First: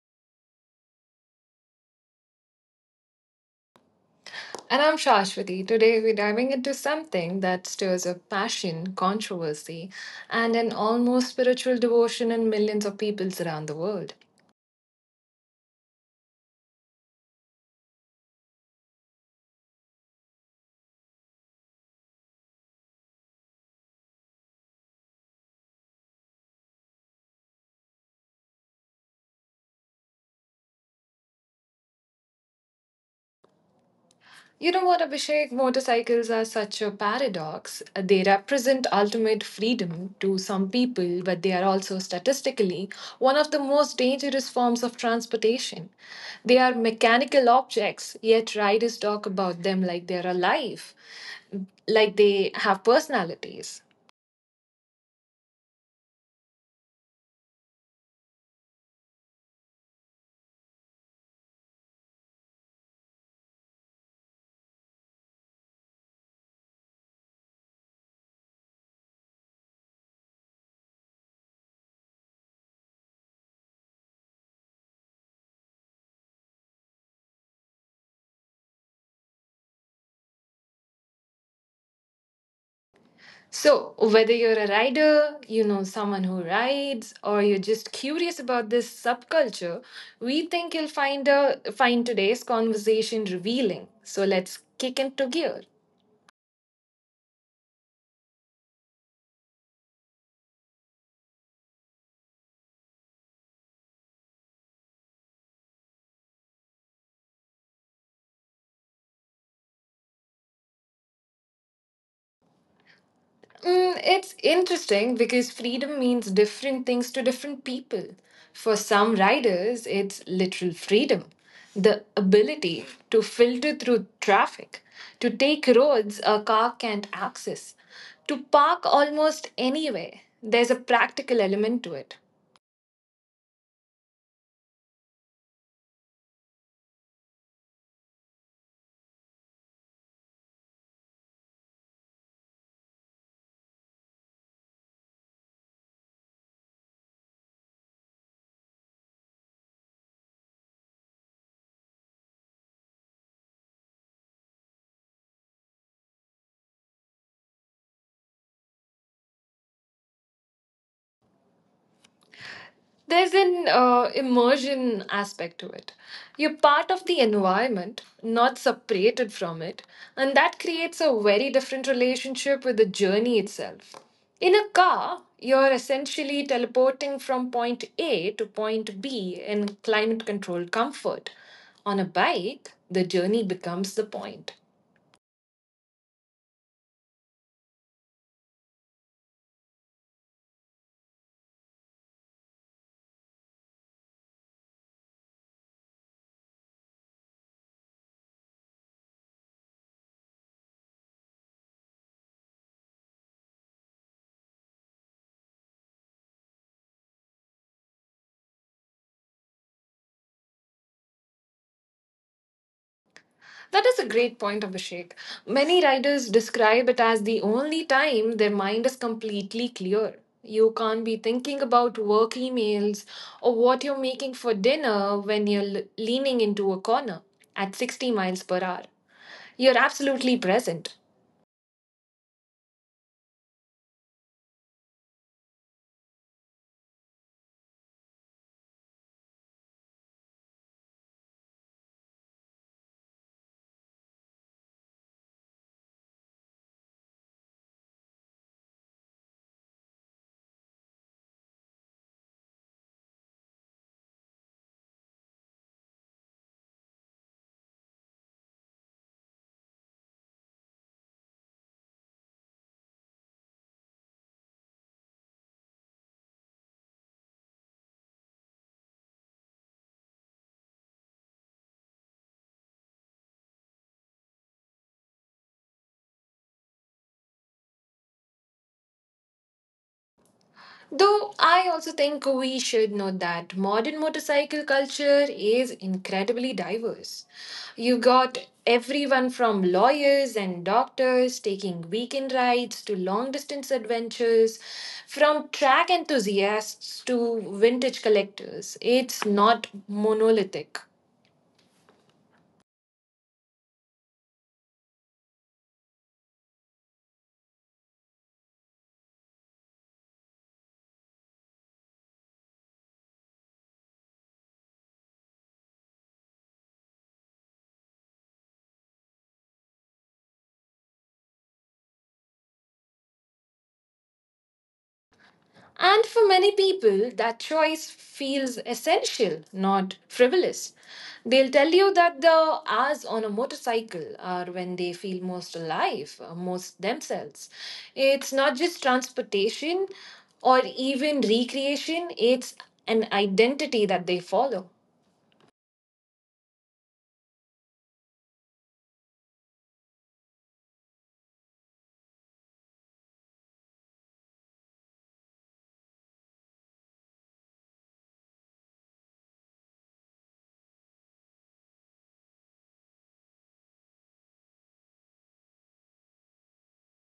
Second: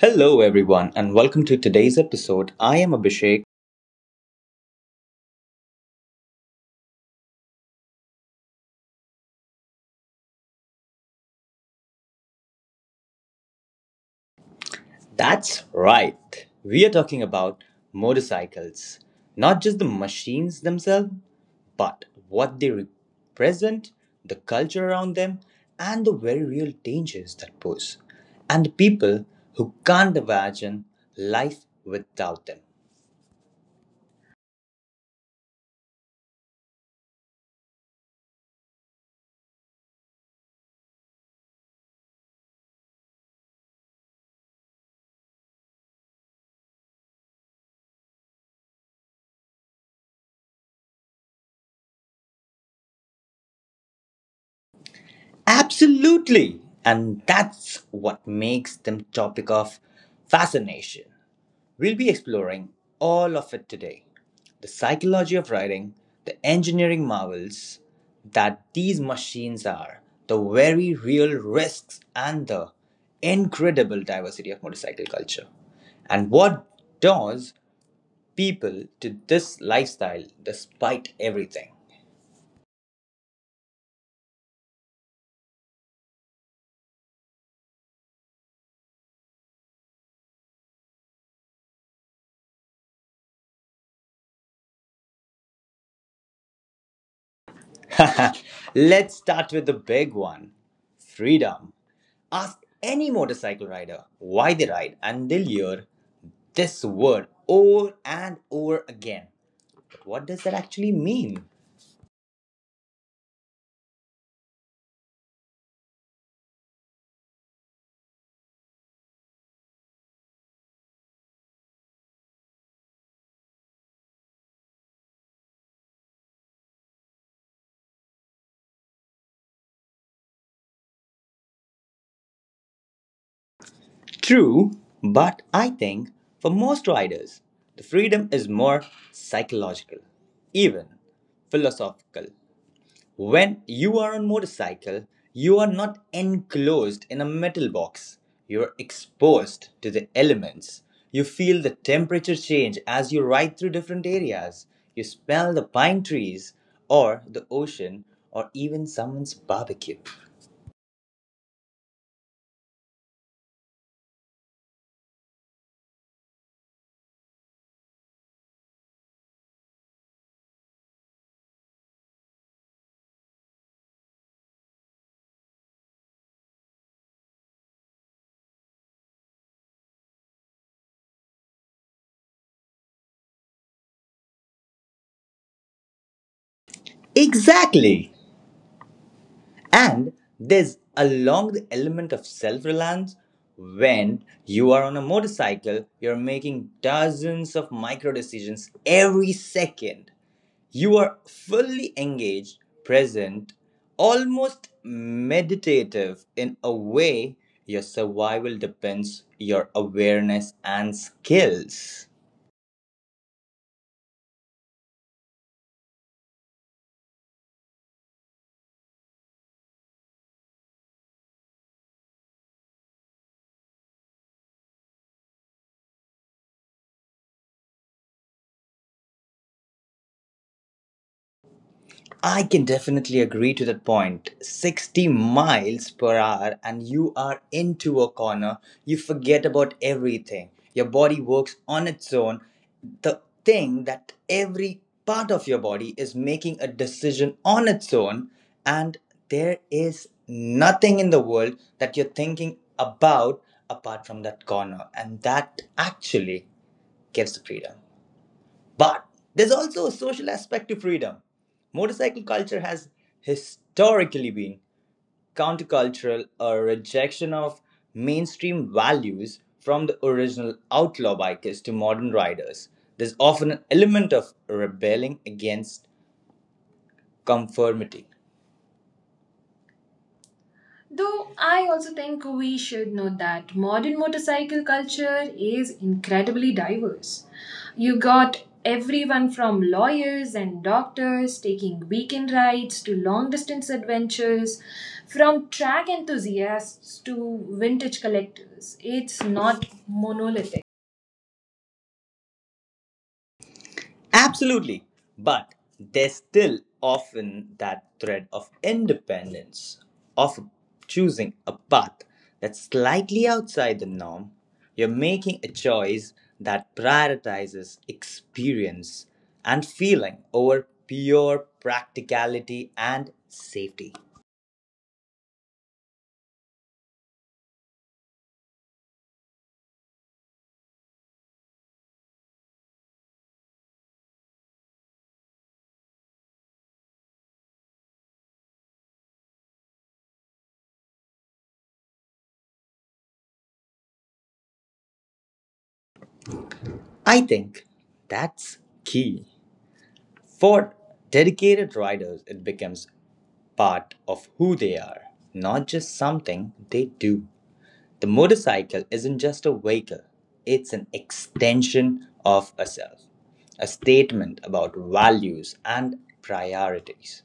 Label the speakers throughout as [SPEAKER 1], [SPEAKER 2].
[SPEAKER 1] Hello, everyone, and welcome to today's episode. I am Abhishek.
[SPEAKER 2] And I'm Shashwati. Today we're diving into something that stirs up passion, controversy, and an almost spiritual devotion in millions of peoples around the world.
[SPEAKER 1] That's right. We are talking about motorcycles, not just the machines themselves, but what they represent, the culture around them, and the very real dangers that pose, and the people who can't imagine life without them.
[SPEAKER 2] You know what, Abhishek? Motorcycles are such a paradox. They represent ultimate freedom to some people, but they are also statistically one of the most dangerous forms of transportation. They are mechanical objects, yet riders talk about them like they're alive, like they have personalities.
[SPEAKER 1] Absolutely. And that's what makes them topic of fascination. We'll be exploring all of it today, the psychology of writing, the engineering marvels that these machines are, the very real risks, and the incredible diversity of motorcycle culture. And what draws people to this lifestyle despite everything?
[SPEAKER 2] So, whether you're a rider, someone who rides, or you're just curious about this subculture, we think you'll find today's conversation revealing. So, let's kick into gear.
[SPEAKER 1] Let's start with the big one, freedom. Ask any motorcycle rider why they ride, and they'll hear this word over and over again. But what does that actually mean?
[SPEAKER 2] Mm, it's interesting because freedom means different things to different people. For some riders, it's literal freedom, the ability to filter through traffic, to take roads a car can't access, to park almost anywhere. There's a practical element to it.
[SPEAKER 1] True, but I think for most riders, the freedom is more psychological, even philosophical. When you are on motorcycle, you are not enclosed in a metal box. You're exposed to the elements. You feel the temperature change as you ride through different areas. You smell the pine trees or the ocean or even someone's barbecue.
[SPEAKER 2] There's an immersion aspect to it. You're part of the environment, not separated from it, and that creates a very different relationship with the journey itself. In a car, you're essentially teleporting from point A to point B in climate controlled comfort. On a bike, the journey becomes the point.
[SPEAKER 1] Exactly. And there's along the element of self reliance. When you are on a motorcycle, you're making dozens of micro decisions every second. You are fully engaged, present, almost meditative in a way. Your survival depends your awareness and skills.
[SPEAKER 2] That is a great point, Abhishek. Many writers describe it as the only time their mind is completely clear. You can't be thinking about work emails or what you're making for dinner when leaning into a corner at 60 miles per hour. You're absolutely present.
[SPEAKER 1] I can definitely agree to that point. 60 miles per hour, and you are into a corner. You forget about everything. Your body works on its own. The thing that every part of your body is making a decision on its own, and there is nothing in the world that you're thinking about apart from that corner. And that actually gives the freedom. But there's also a social aspect to freedom. Motorcycle culture has historically been countercultural, a rejection of mainstream values from the original outlaw bikers to modern riders. There's often an element of rebelling against conformity. Though
[SPEAKER 2] Though
[SPEAKER 1] I
[SPEAKER 2] I
[SPEAKER 1] also
[SPEAKER 2] also
[SPEAKER 1] think
[SPEAKER 2] think
[SPEAKER 1] we
[SPEAKER 2] we
[SPEAKER 1] should
[SPEAKER 2] should
[SPEAKER 1] note
[SPEAKER 2] note
[SPEAKER 1] that
[SPEAKER 2] that
[SPEAKER 1] modern
[SPEAKER 2] modern
[SPEAKER 1] motorcycle
[SPEAKER 2] motorcycle culture
[SPEAKER 1] culture is
[SPEAKER 2] is
[SPEAKER 1] incredibly
[SPEAKER 2] incredibly
[SPEAKER 1] diverse.
[SPEAKER 2] diverse.
[SPEAKER 1] You
[SPEAKER 2] You
[SPEAKER 1] got
[SPEAKER 2] got
[SPEAKER 1] everyone
[SPEAKER 2] everyone
[SPEAKER 1] from
[SPEAKER 2] from
[SPEAKER 1] lawyers
[SPEAKER 2] lawyers
[SPEAKER 1] and
[SPEAKER 2] and
[SPEAKER 1] doctors
[SPEAKER 2] doctors
[SPEAKER 1] taking
[SPEAKER 2] taking
[SPEAKER 1] weekend
[SPEAKER 2] weekend
[SPEAKER 1] rides
[SPEAKER 2] rides
[SPEAKER 1] to
[SPEAKER 2] to
[SPEAKER 1] long
[SPEAKER 2] long
[SPEAKER 1] distance
[SPEAKER 2] distance
[SPEAKER 1] adventures,
[SPEAKER 2] adventures,
[SPEAKER 1] from
[SPEAKER 2] from
[SPEAKER 1] track
[SPEAKER 2] track
[SPEAKER 1] enthusiasts
[SPEAKER 2] enthusiasts to
[SPEAKER 1] to vintage
[SPEAKER 2] vintage
[SPEAKER 1] collectors.
[SPEAKER 2] collectors.
[SPEAKER 1] It's
[SPEAKER 2] It's
[SPEAKER 1] not
[SPEAKER 2] not
[SPEAKER 1] monolithic.
[SPEAKER 2] monolithic.
[SPEAKER 1] Absolutely. But there's still often that thread of independence, of choosing a path that's slightly outside the norm. You're making a choice that prioritizes experience and feeling over pure practicality and safety.
[SPEAKER 2] And for many people, that choice feels essential, not frivolous. They'll tell you that the hours on a motorcycle are when they feel most alive, most themselves. It's not just transportation or even recreation, it's an identity that they follow.
[SPEAKER 1] I think that's key. For dedicated riders, it becomes part of who they are, not just something they do. The motorcycle isn't just a vehicle, it's an extension of a self, a statement about values and priorities.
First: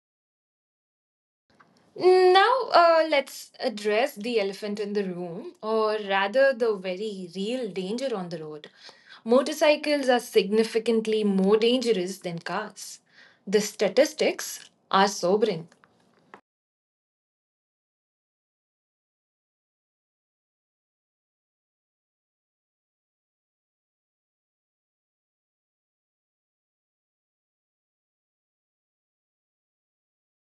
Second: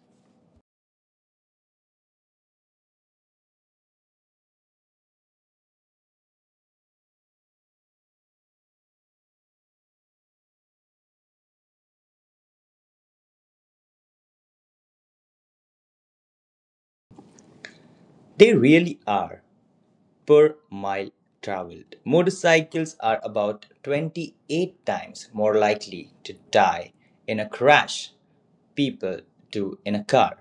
[SPEAKER 2] Now, let's address the elephant in the room, or rather, the very real danger on the road. Motorcycles are significantly more dangerous than cars. The statistics are sobering.
[SPEAKER 1] They really are per mile traveled. Motorcycles are about 28 times more likely to die in a crash people do in a car.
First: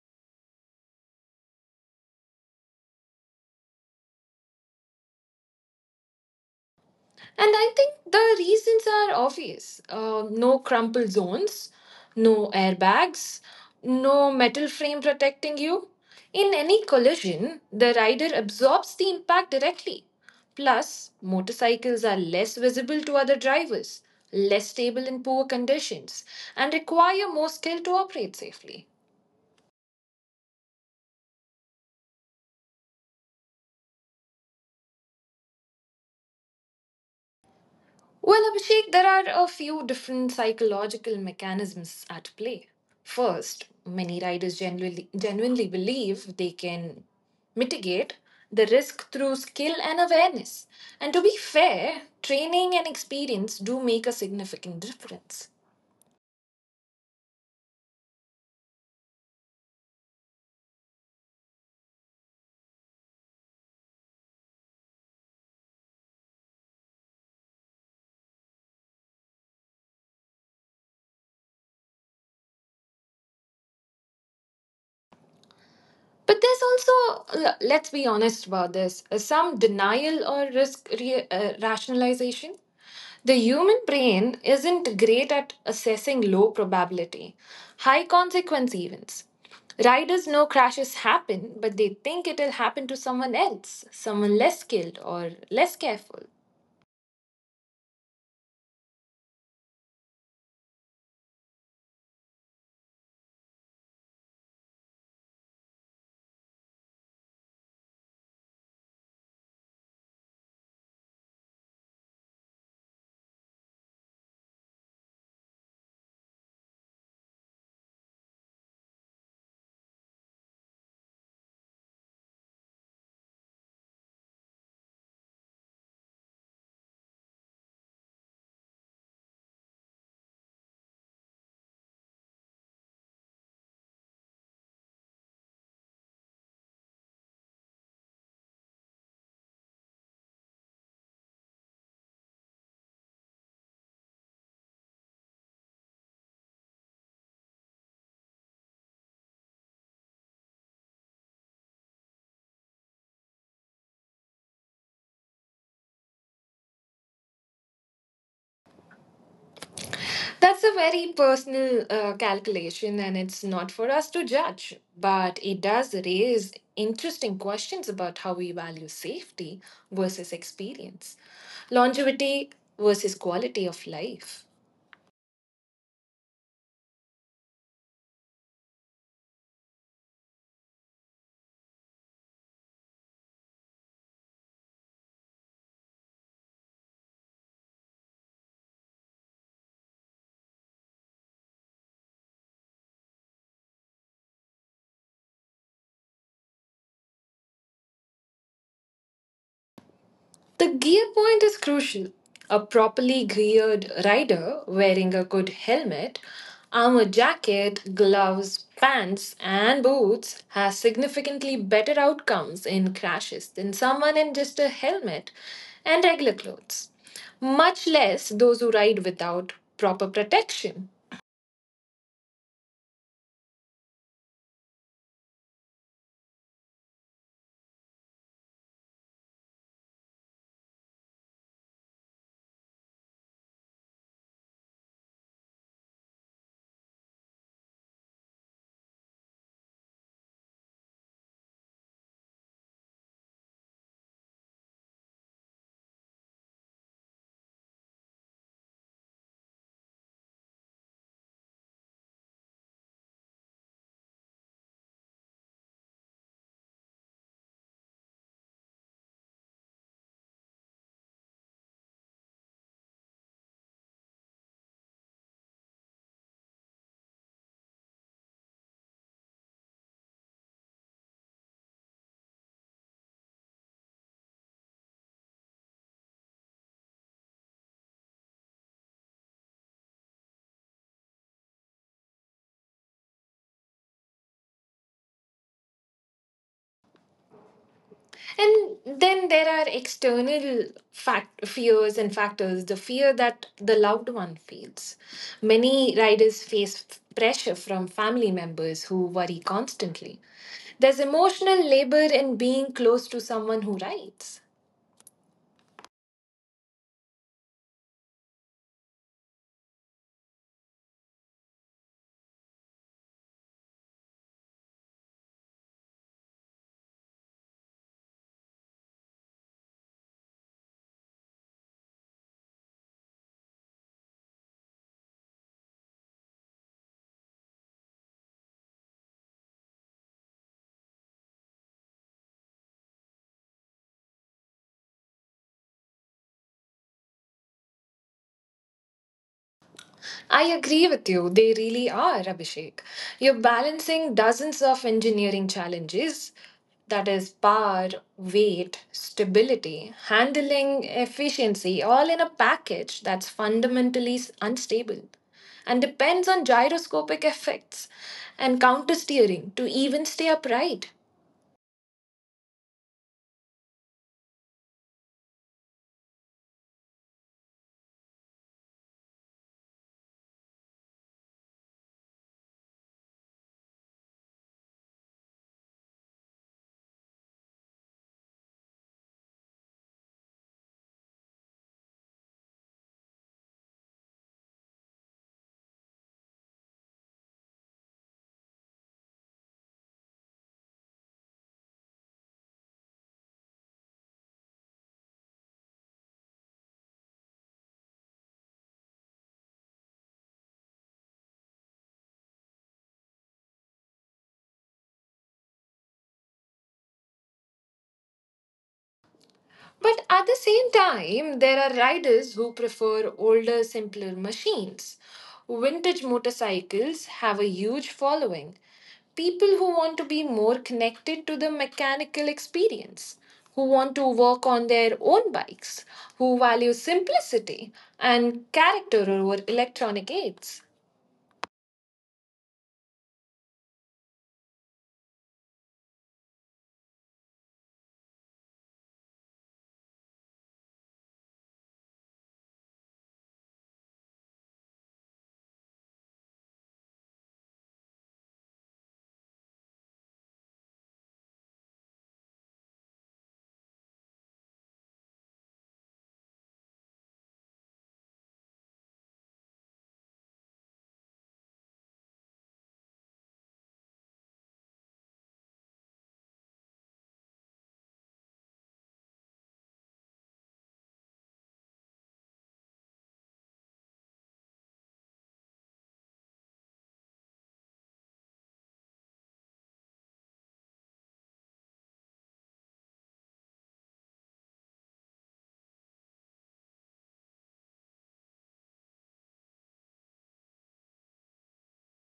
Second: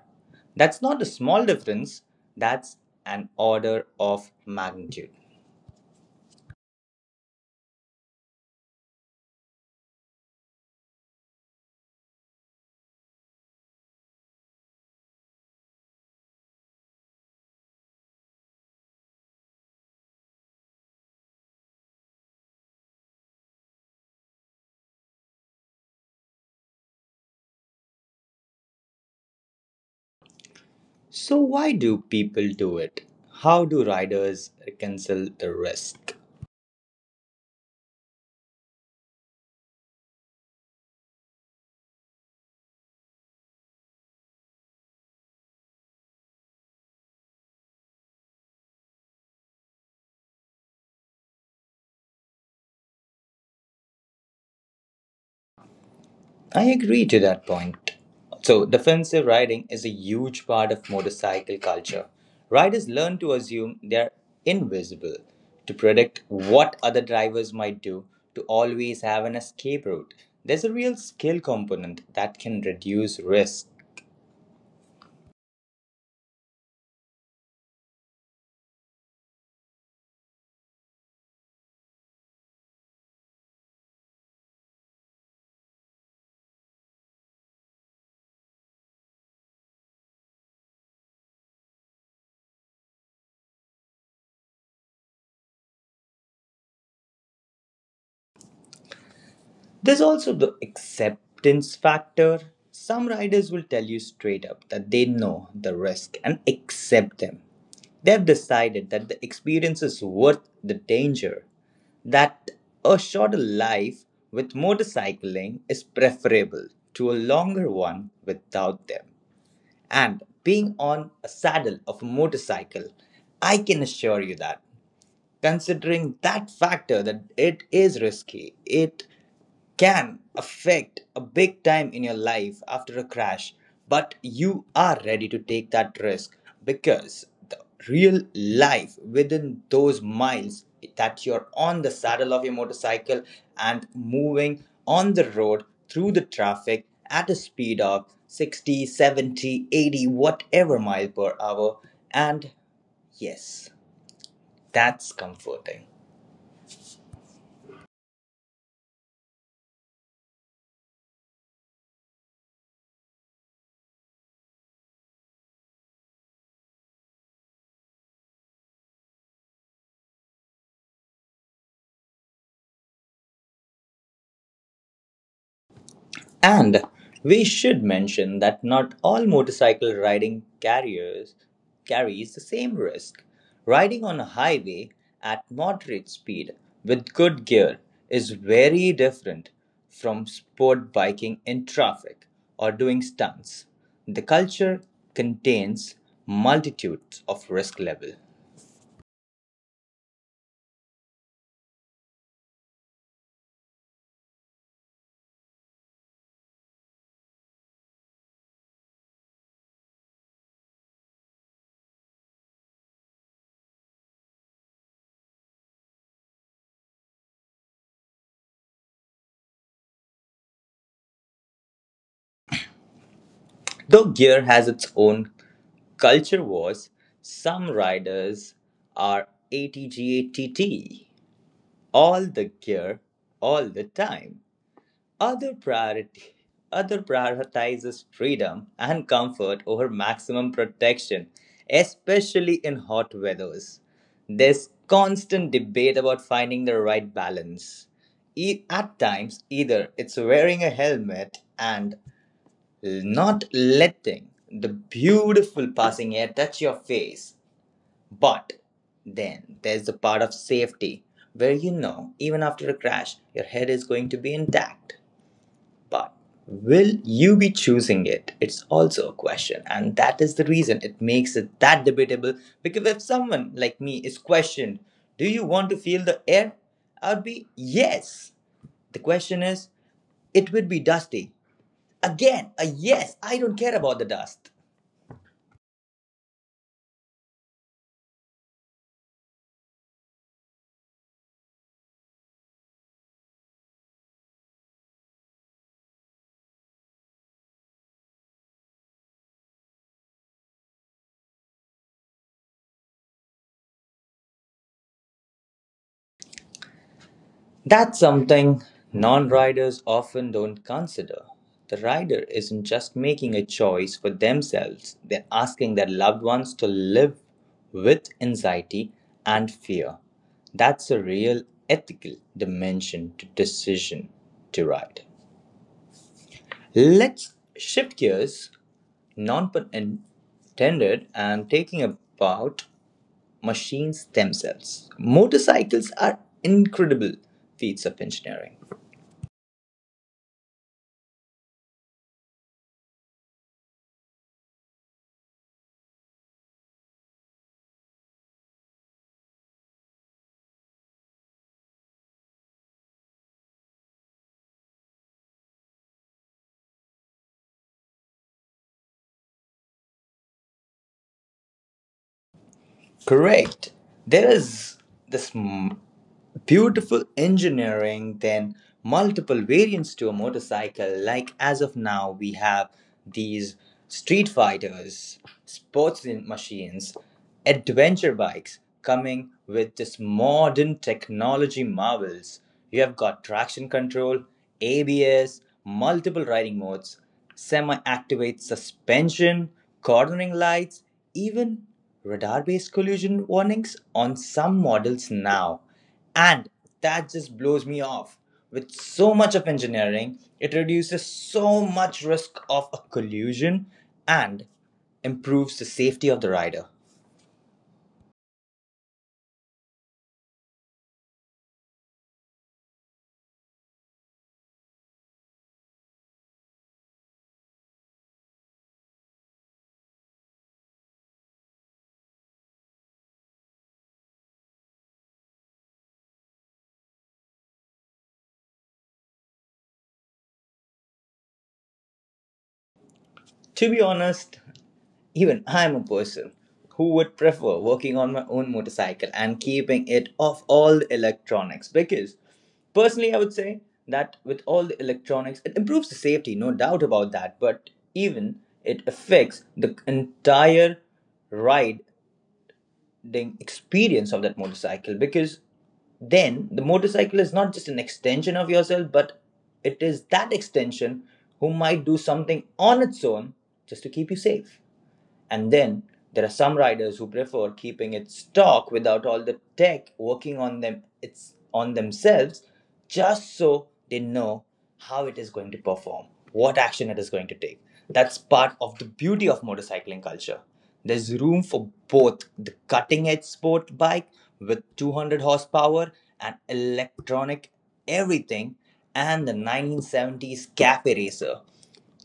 [SPEAKER 1] That's not a small difference, that's an order of magnitude.
[SPEAKER 2] And I think the reasons are obvious, no crumple zones, no airbags, no metal frame protecting you. In any collision, the rider absorbs the impact directly. Plus, motorcycles are less visible to other drivers, less stable in poor conditions, and require more skill to operate safely.
[SPEAKER 1] So, why do people do it? How do riders reconcile the risk?
[SPEAKER 2] Well, Abhishek, there are a few different psychological mechanisms at play. First, many riders genuinely believe they can mitigate the risk through skill and awareness. And to be fair, training and experience do make a significant difference.
[SPEAKER 1] I agree to that point. So, defensive riding is a huge part of motorcycle culture. Riders learn to assume they are invisible, to predict what other drivers might do, to always have an escape route. There's a real skill component that can reduce risk.
[SPEAKER 2] But there's also, let's be honest about this, some denial or rationalization. The human brain isn't great at assessing low probability, high consequence events. Riders know crashes happen, but they think it'll happen to someone else, someone less skilled or less careful.
[SPEAKER 1] There's also the acceptance factor. Some riders will tell you straight up that they know the risk and accept them. They've decided that the experience is worth the danger, that a shorter life with motorcycling is preferable to a longer one without them. And being on a saddle of a motorcycle, I can assure you that considering that factor that it is risky, it can affect a big time in your life after a crash, but you are ready to take that risk because the real life within those miles that you're on the saddle of your motorcycle and moving on the road through the traffic at a speed of 60, 70, 80, whatever mile per hour. And yes, that's comforting.
[SPEAKER 2] That's a very personal calculation, and it's not for us to judge, but it does raise interesting questions about how we value safety versus experience, longevity versus quality of life.
[SPEAKER 1] And we should mention that not all motorcycle riding carriers carries the same risk. Riding on a highway at moderate speed with good gear is very different from sport biking in traffic or doing stunts. The culture contains multitudes of risk level.
[SPEAKER 2] The gear point is crucial. A properly geared rider wearing a good helmet, armor jacket, gloves, pants, and boots has significantly better outcomes in crashes than someone in just a helmet and regular clothes, much less those who ride without proper protection.
[SPEAKER 1] Though gear has its own culture wars, some riders are ATGATT, all the care all the time. Other priority Other prioritizes freedom and comfort over maximum protection, especially in hot weathers. There's constant debate about finding the right balance. At times, either it's wearing a helmet and not letting the beautiful passing air touch your face, but then there's the part of safety where you know even after a crash your head is going to be intact. But will you be choosing it? It's also a question, and that is the reason it makes it that debatable. Because if someone like me is questioned, do you want to feel the air? I'd be yes. The question is, it would be dusty. Again, a yes. I don't care about the dust.
[SPEAKER 2] And then there are external fact fears and factors. The fear that the loved one feels. Many riders pressure from family members who worry constantly. There's emotional labor in being close to someone who rides.
[SPEAKER 1] That's something non riders often don't consider. The rider isn't just making a choice for themselves, they're asking their loved ones to live with anxiety and fear. That's a real ethical dimension to decision to ride. Let's shift gears, non pun intended, and taking about machines themselves. Motorcycles are incredible feats of engineering.
[SPEAKER 2] I agree with you. They really are, Abhishek. You're balancing dozens of engineering challenges, that is, power, weight, stability, handling, efficiency, all in a package that's unstable and depends on gyroscopic effects and counter steering to even stay upright.
[SPEAKER 1] Correct. There is this beautiful engineering, then multiple variants to a motorcycle. Like as of now, we have these street fighters, machines, adventure bikes coming with this modern technology marvels. You have got traction control, ABS, multiple riding modes, semi-activated suspension, cornering lights, even radar-based collision warnings on some models now. And that just blows me off. With so much of engineering, it reduces so much risk of a collision and improves the safety of the rider.
[SPEAKER 2] But at the same time, there are riders who prefer older, simpler machines. Vintage motorcycles have a huge following. People who want to be more connected to the mechanical experience, who want to work on their own bikes, who value simplicity and character over electronic aids.
[SPEAKER 1] To be honest, even I'm a person who would prefer working on my own motorcycle and keeping it off all the electronics, because personally I would say that with all the electronics it improves the safety, no doubt about that, but even it affects the entire riding experience of that motorcycle, because then the motorcycle is not just an extension of yourself, but it is that extension who might do something on its own just to keep you safe. And then there are some riders who prefer keeping it stock without all the tech, working on them it's on themselves, just so they know how it is going to perform, what action it is going to take. That's part of the beauty of motorcycling culture. There's room for both the cutting edge sport bike with 200 horsepower and electronic everything and the 1970s cafe racer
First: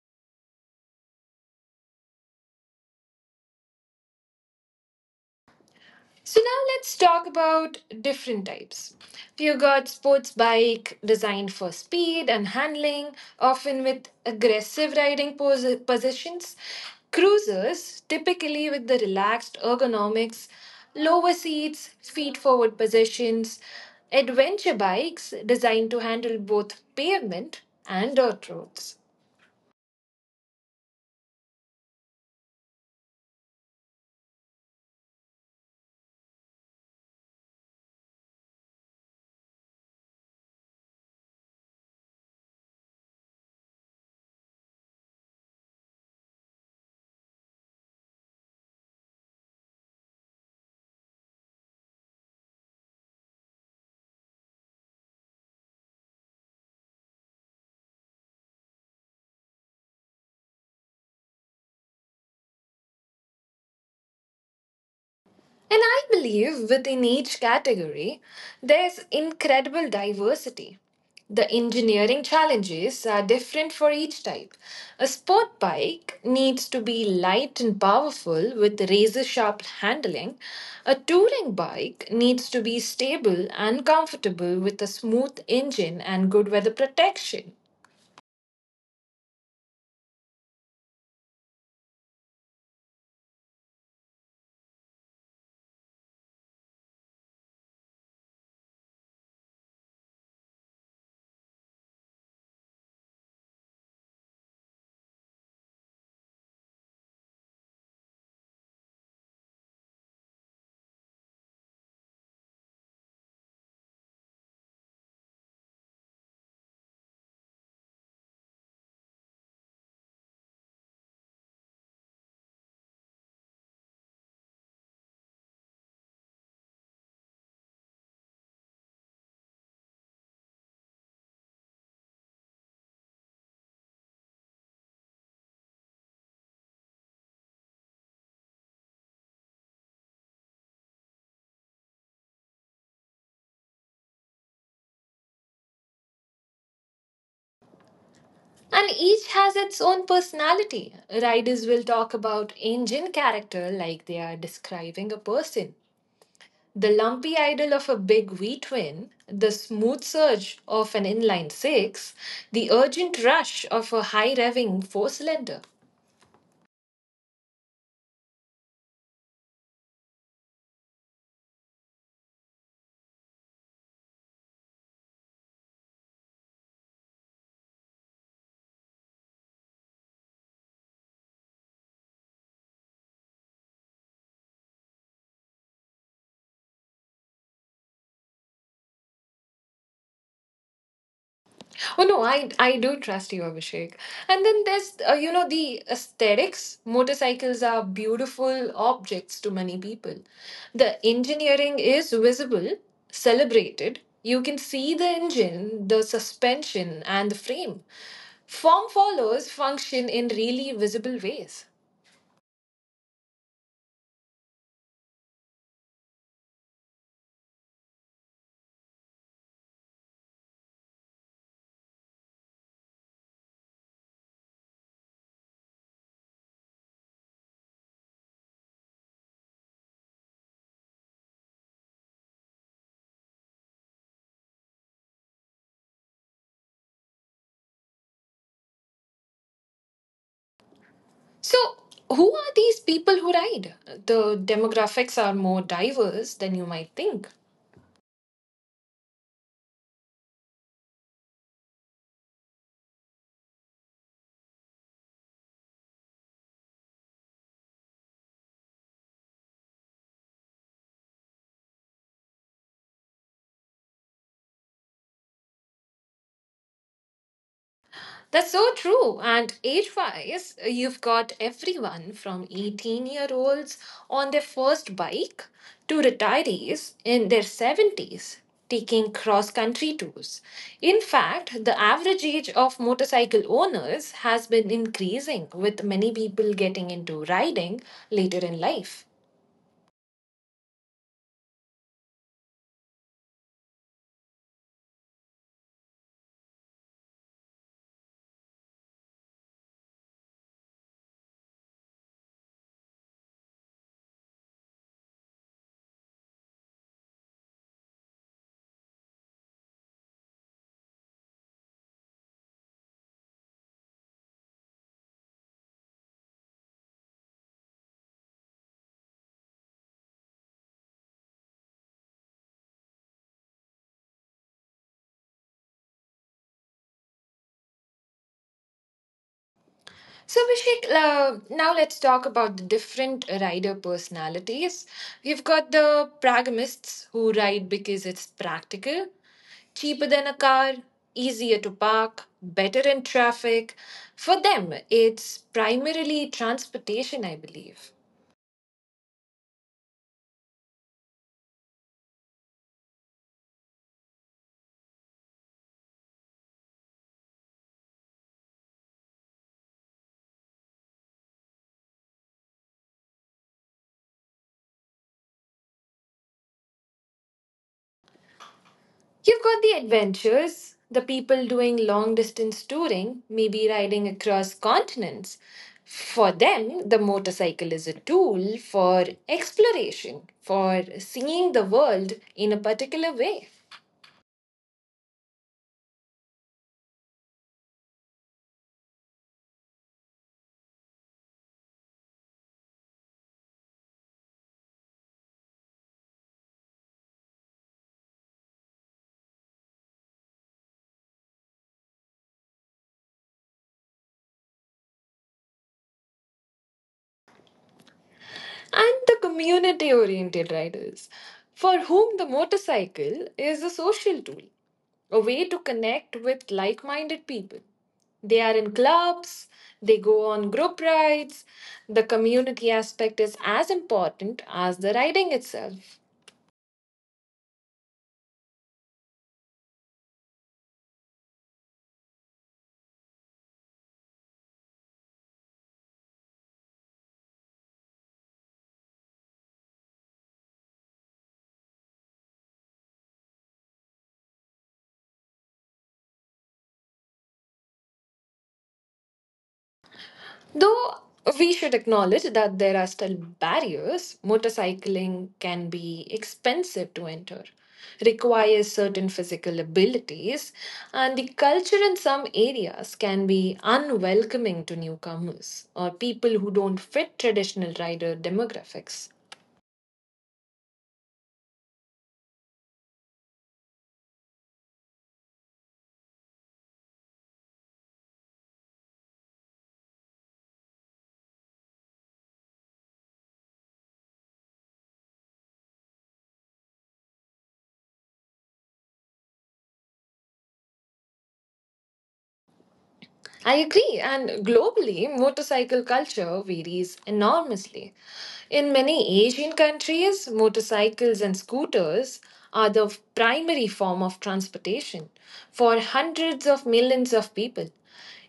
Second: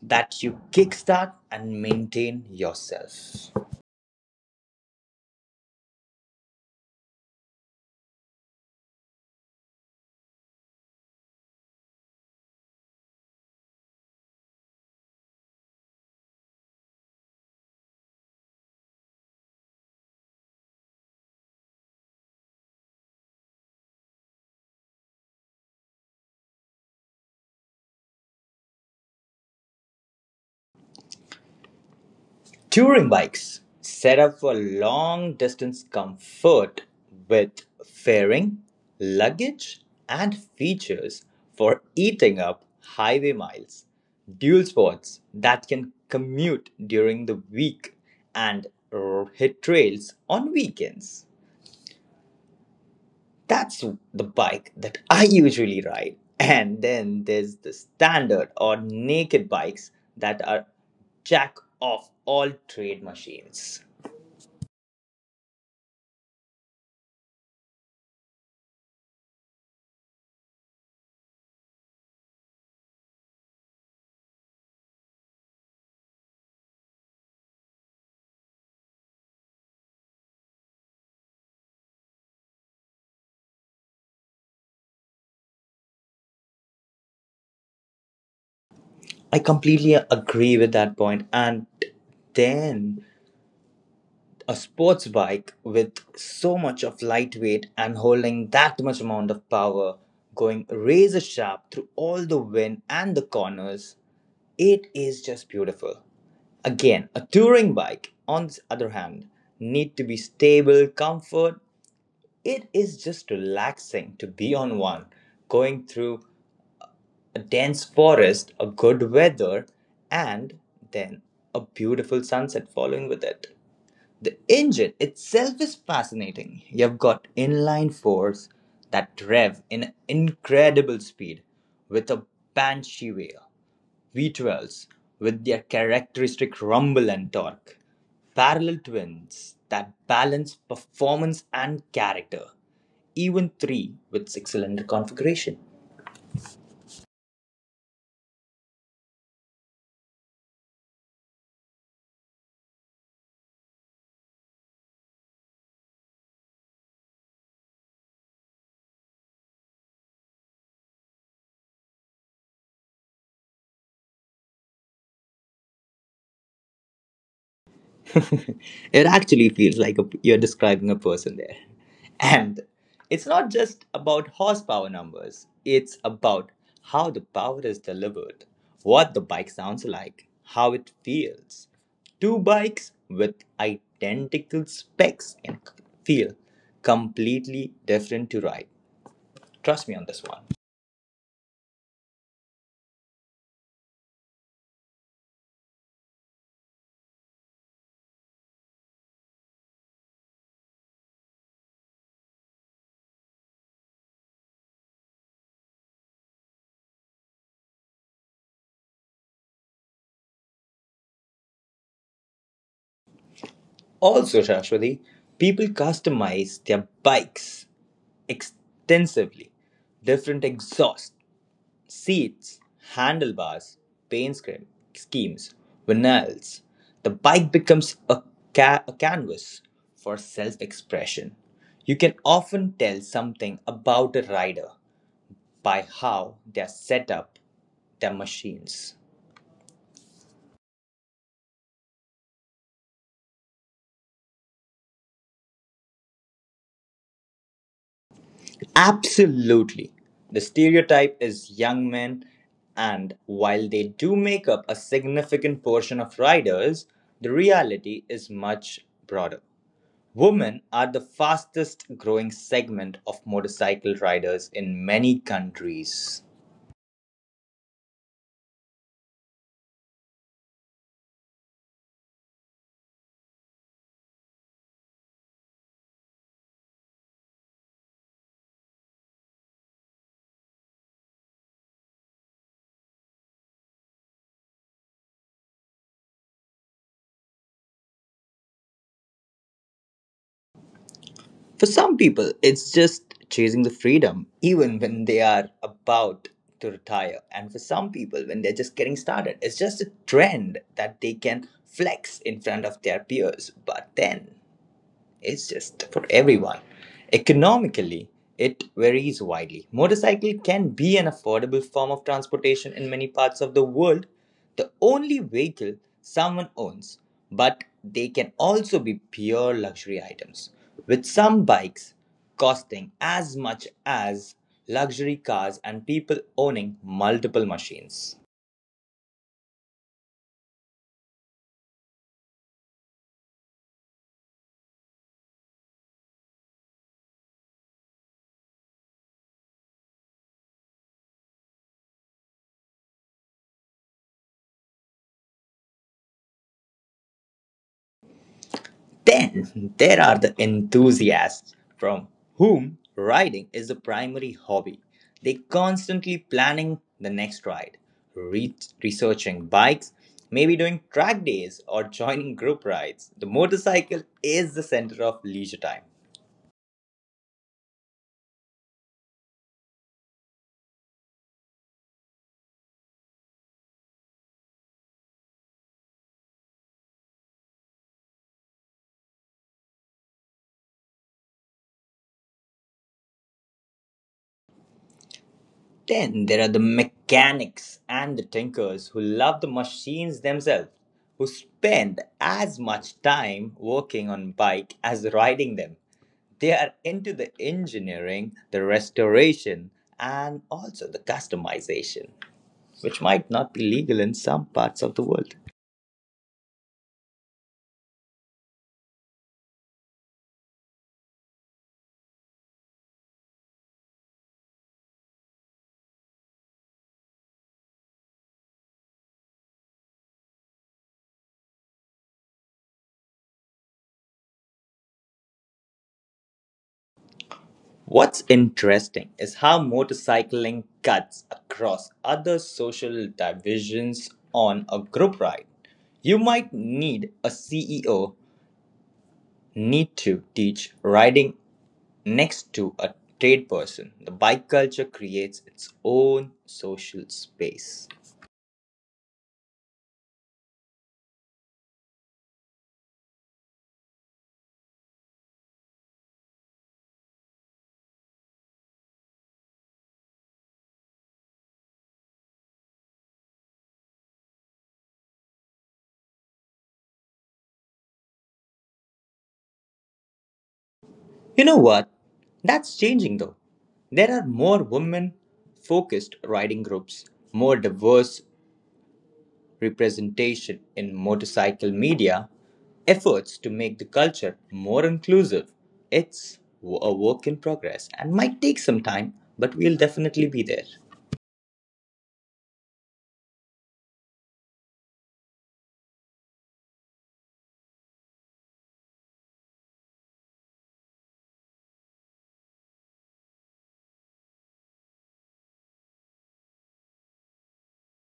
[SPEAKER 1] that you kickstart and maintain yourself.
[SPEAKER 2] So now let's talk about different types. You have got sports bike designed for speed and handling, often with aggressive positions. Cruisers, typically with the relaxed ergonomics, lower seats, feet forward positions. Adventure bikes designed to handle both pavement and dirt roads.
[SPEAKER 1] Touring bikes set up for long distance comfort with fairing, luggage, and features for eating up highway miles. Dual sports that can commute during the week and hit trails on weekends. That's the bike that I usually ride. And then there's the standard or naked bikes that are jack of all trade machines.
[SPEAKER 2] And I believe within each category, there's incredible diversity. The engineering challenges are different for each type. A sport bike needs to be light and powerful with razor sharp handling. A touring bike needs to be stable and comfortable with a smooth engine and good weather protection.
[SPEAKER 1] I completely agree with that point. And then a sports bike with so much of lightweight and holding that much amount of power going razor sharp through all the wind and the corners, it is just beautiful. Again, a touring bike, on the other hand, need to be stable, comfort. It is just relaxing to be on one, going through a dense forest, a good weather, and then a beautiful sunset following with it. The engine itself is fascinating. You've got inline fours that rev in incredible speed with a banshee wail, V12s with their characteristic rumble and torque. Parallel twins that balance performance and character. Even 3 with 6-cylinder configuration.
[SPEAKER 2] And each has its own personality. Riders will talk about engine character like they are describing a person. The lumpy idle of a big V twin, the smooth surge of an inline six, the urgent rush of a high revving four cylinder.
[SPEAKER 1] It actually feels like you're describing a person there. And it's not just about horsepower numbers, it's about how the power is delivered, what the bike sounds like, how it feels. Two bikes with identical specs can feel completely different to ride. Trust me on this one.
[SPEAKER 2] Oh no, I do trust you, Abhishek. And then there's, the aesthetics. Motorcycles are beautiful objects to many people. The engineering is visible, celebrated. You can see the engine, the suspension, and the frame. Form follows function in really visible ways.
[SPEAKER 1] Also, Shashwati, people customize their bikes extensively. Different exhausts, seats, handlebars, paint scrim- schemes, vinyls. The bike becomes a canvas for self expression. You can often tell something about a rider by how they are set up their machines.
[SPEAKER 2] So, who are these people who ride? The demographics are more diverse than you might think.
[SPEAKER 1] Absolutely. The stereotype is young men, and while they do make up a significant portion of riders, the reality is much broader. Women are the fastest growing segment of motorcycle riders in many countries.
[SPEAKER 2] That's so true. And age wise, you've got everyone from 18-year-olds on their first bike to retirees in their 70s taking cross country tours. In fact, the average age of motorcycle owners has been increasing, with many people getting into riding later in life.
[SPEAKER 1] For some people, it's just chasing the freedom, even when they are about to retire. And for some people, when they're just getting started, it's just a trend that they can flex in front of their peers. But then, is just for everyone. Economically, it varies widely. Motorcycle can be an affordable form of transportation in many parts of the world, the only vehicle someone owns, but they can also be pure luxury items, with some bikes costing as much as luxury cars and people owning multiple machines.
[SPEAKER 2] So, Abhishek, now let's talk about the different rider personalities. We've got the pragmatists who ride because it's practical, cheaper than a car, easier to park, better in traffic. For them, it's primarily transportation, I believe.
[SPEAKER 1] Then there are the enthusiasts from whom riding is the primary hobby. They constantly planning the next ride, re- researching bikes, maybe doing track days or joining group rides. The motorcycle is the center of leisure time.
[SPEAKER 2] You've got the adventures, the people doing long distance touring, maybe riding across continents. For them, the motorcycle is a tool for exploration, for seeing the world in a particular way.
[SPEAKER 1] Then there are the mechanics and the tinkers who love the machines themselves, who spend as much time working on bike as riding them. They are into the engineering, the restoration, and also the customization, which might not be legal in some parts of the world.
[SPEAKER 2] And the community oriented riders, for whom the motorcycle is a social tool, a way to connect with like minded people. They are in clubs, they go on group rides. The community aspect is as important as the riding itself.
[SPEAKER 1] What's interesting is how motorcycling cuts across other social divisions on a group ride. You might need a CEO need to teach riding next to a trade person. The bike culture creates its own social space.
[SPEAKER 2] Though we should acknowledge that there are still barriers, motorcycling can be expensive to enter, requires certain physical abilities, and the culture in some areas can be unwelcoming to newcomers or people who don't fit traditional rider demographics.
[SPEAKER 1] You know what? That's changing though. There are more women focused riding groups, more diverse representation in motorcycle media, efforts to make the culture more inclusive. It's a work in progress and might take some time, but we'll definitely be there.
[SPEAKER 2] I agree, and globally, motorcycle culture varies enormously. In many Asian countries, motorcycles and scooters are the primary form of transportation for hundreds of millions of people.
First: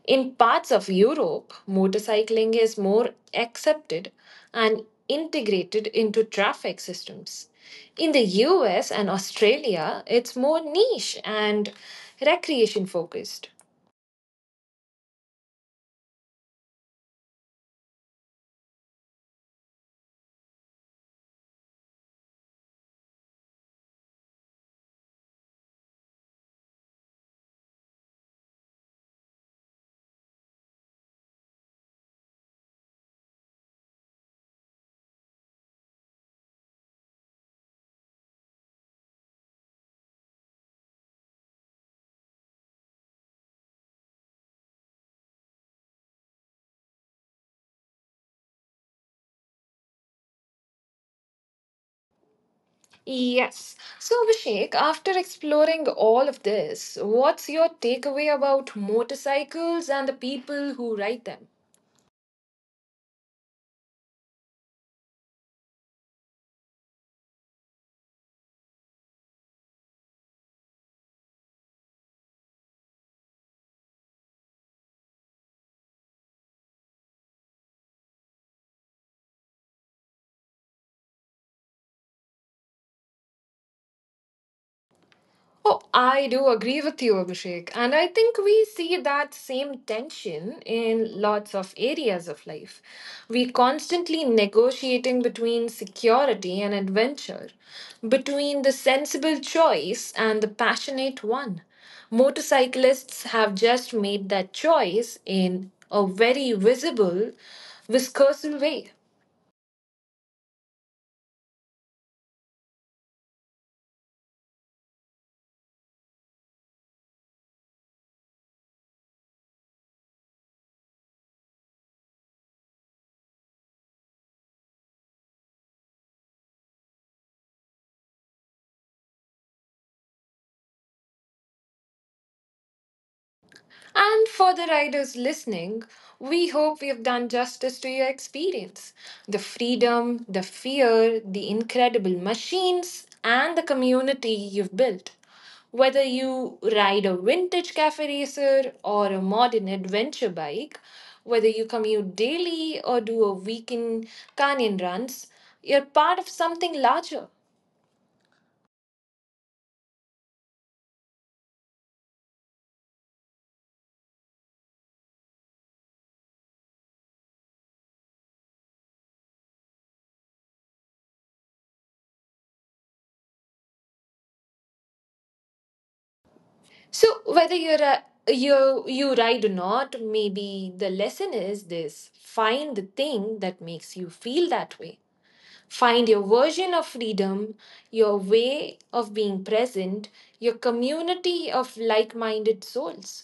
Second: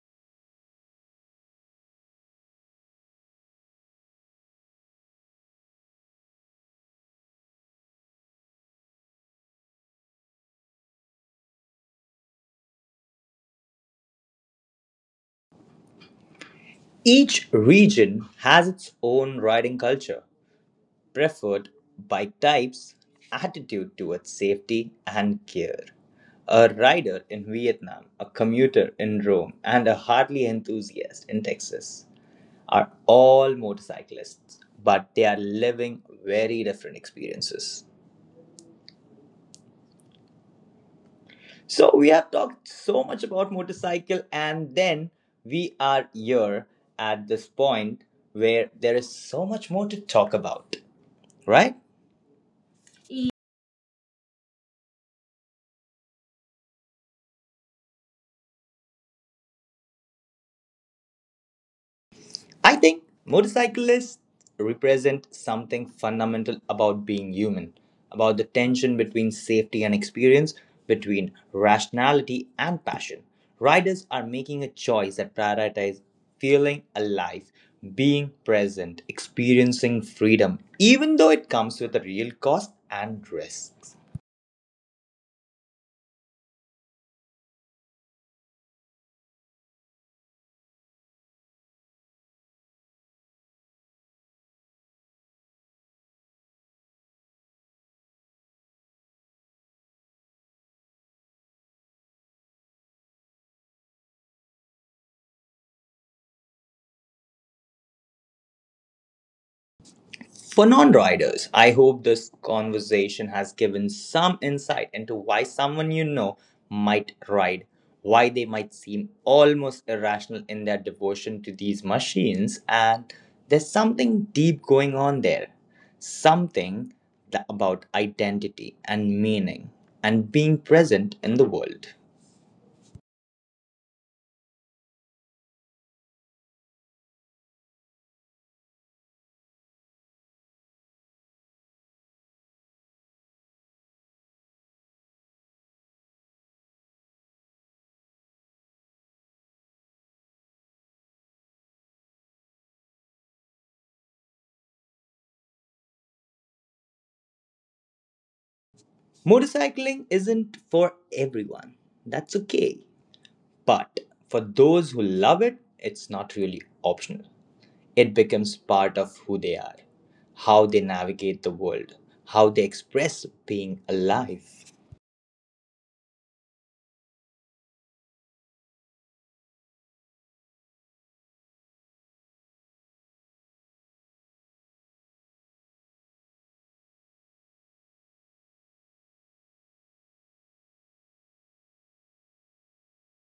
[SPEAKER 2] In parts of Europe, motorcycling is more accepted and integrated into traffic systems. In the US and Australia, it's more niche and recreation focused.
[SPEAKER 1] Each region has its own riding culture, preferred bike types, attitude towards safety and care. A rider in Vietnam, a commuter in Rome, and a Harley enthusiast in Texas are all motorcyclists, but they are living very different experiences. So, we have talked so much about motorcycle, and then we are here at this point where there is so much more to talk about. Right? Ye-
[SPEAKER 2] Yes. So, Abhishek, after exploring all of this, what's your takeaway about motorcycles and the people who ride them?
[SPEAKER 1] I think motorcyclists represent something fundamental about being human, about the tension between safety and experience, between rationality and passion. Riders are making a choice that prioritizes feeling alive, being present, experiencing freedom, even though it comes with a real cost and risks.
[SPEAKER 2] Oh, I do agree with you, Abhishek. And I think we see that same tension in lots of areas of life. We constantly negotiating between security and adventure, between the sensible choice and the passionate one. Motorcyclists have just made that choice in a very visible, viscous way.
[SPEAKER 1] For non riders, I hope this conversation has given some insight into why someone you know might ride, why they might seem almost irrational in their devotion to these machines, and there's something deep going on there. Something about identity and meaning and being present in the world.
[SPEAKER 2] And for the riders listening, we hope we have done justice to your experience. The freedom, the fear, the incredible machines, and the community you've built. Whether you ride a vintage cafe racer or a modern adventure bike, whether you commute daily or do a weekend canyon runs, you're part of something larger.
[SPEAKER 1] Motorcycling isn't for everyone, that's okay. But for those who love it, it's not really optional. It becomes part of who they are, how they navigate the world, how they express being alive.
[SPEAKER 2] So whether you ride or not, maybe the lesson is this: find the thing that makes you feel that way. Find your version of freedom, your way of being present, your community of like-minded souls.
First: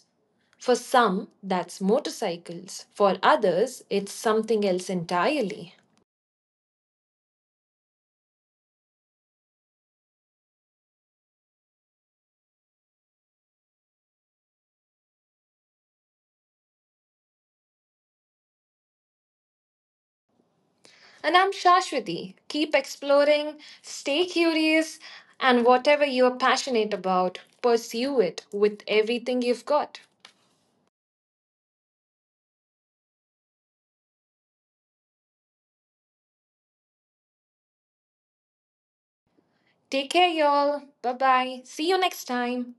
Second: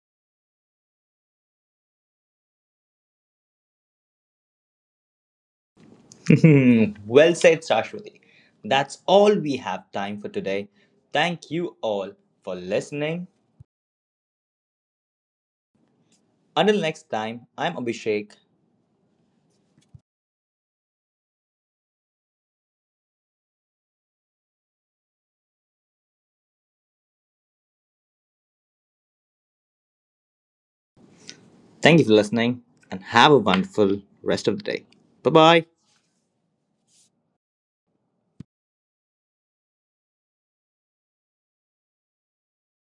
[SPEAKER 2] For some, that's motorcycles. For others, it's something else entirely.
[SPEAKER 1] Hmm, well said, Shashwati. That's all we have time for today. Thank you all for listening. Until next time, I'm Abhishek.
[SPEAKER 2] And I'm Shashwati. Keep exploring, stay curious, and whatever you're passionate about, pursue it with everything you've got.
[SPEAKER 1] Thank you for listening and have a wonderful rest of the day. Bye bye.
[SPEAKER 2] Take care, y'all. Bye bye. See you next time.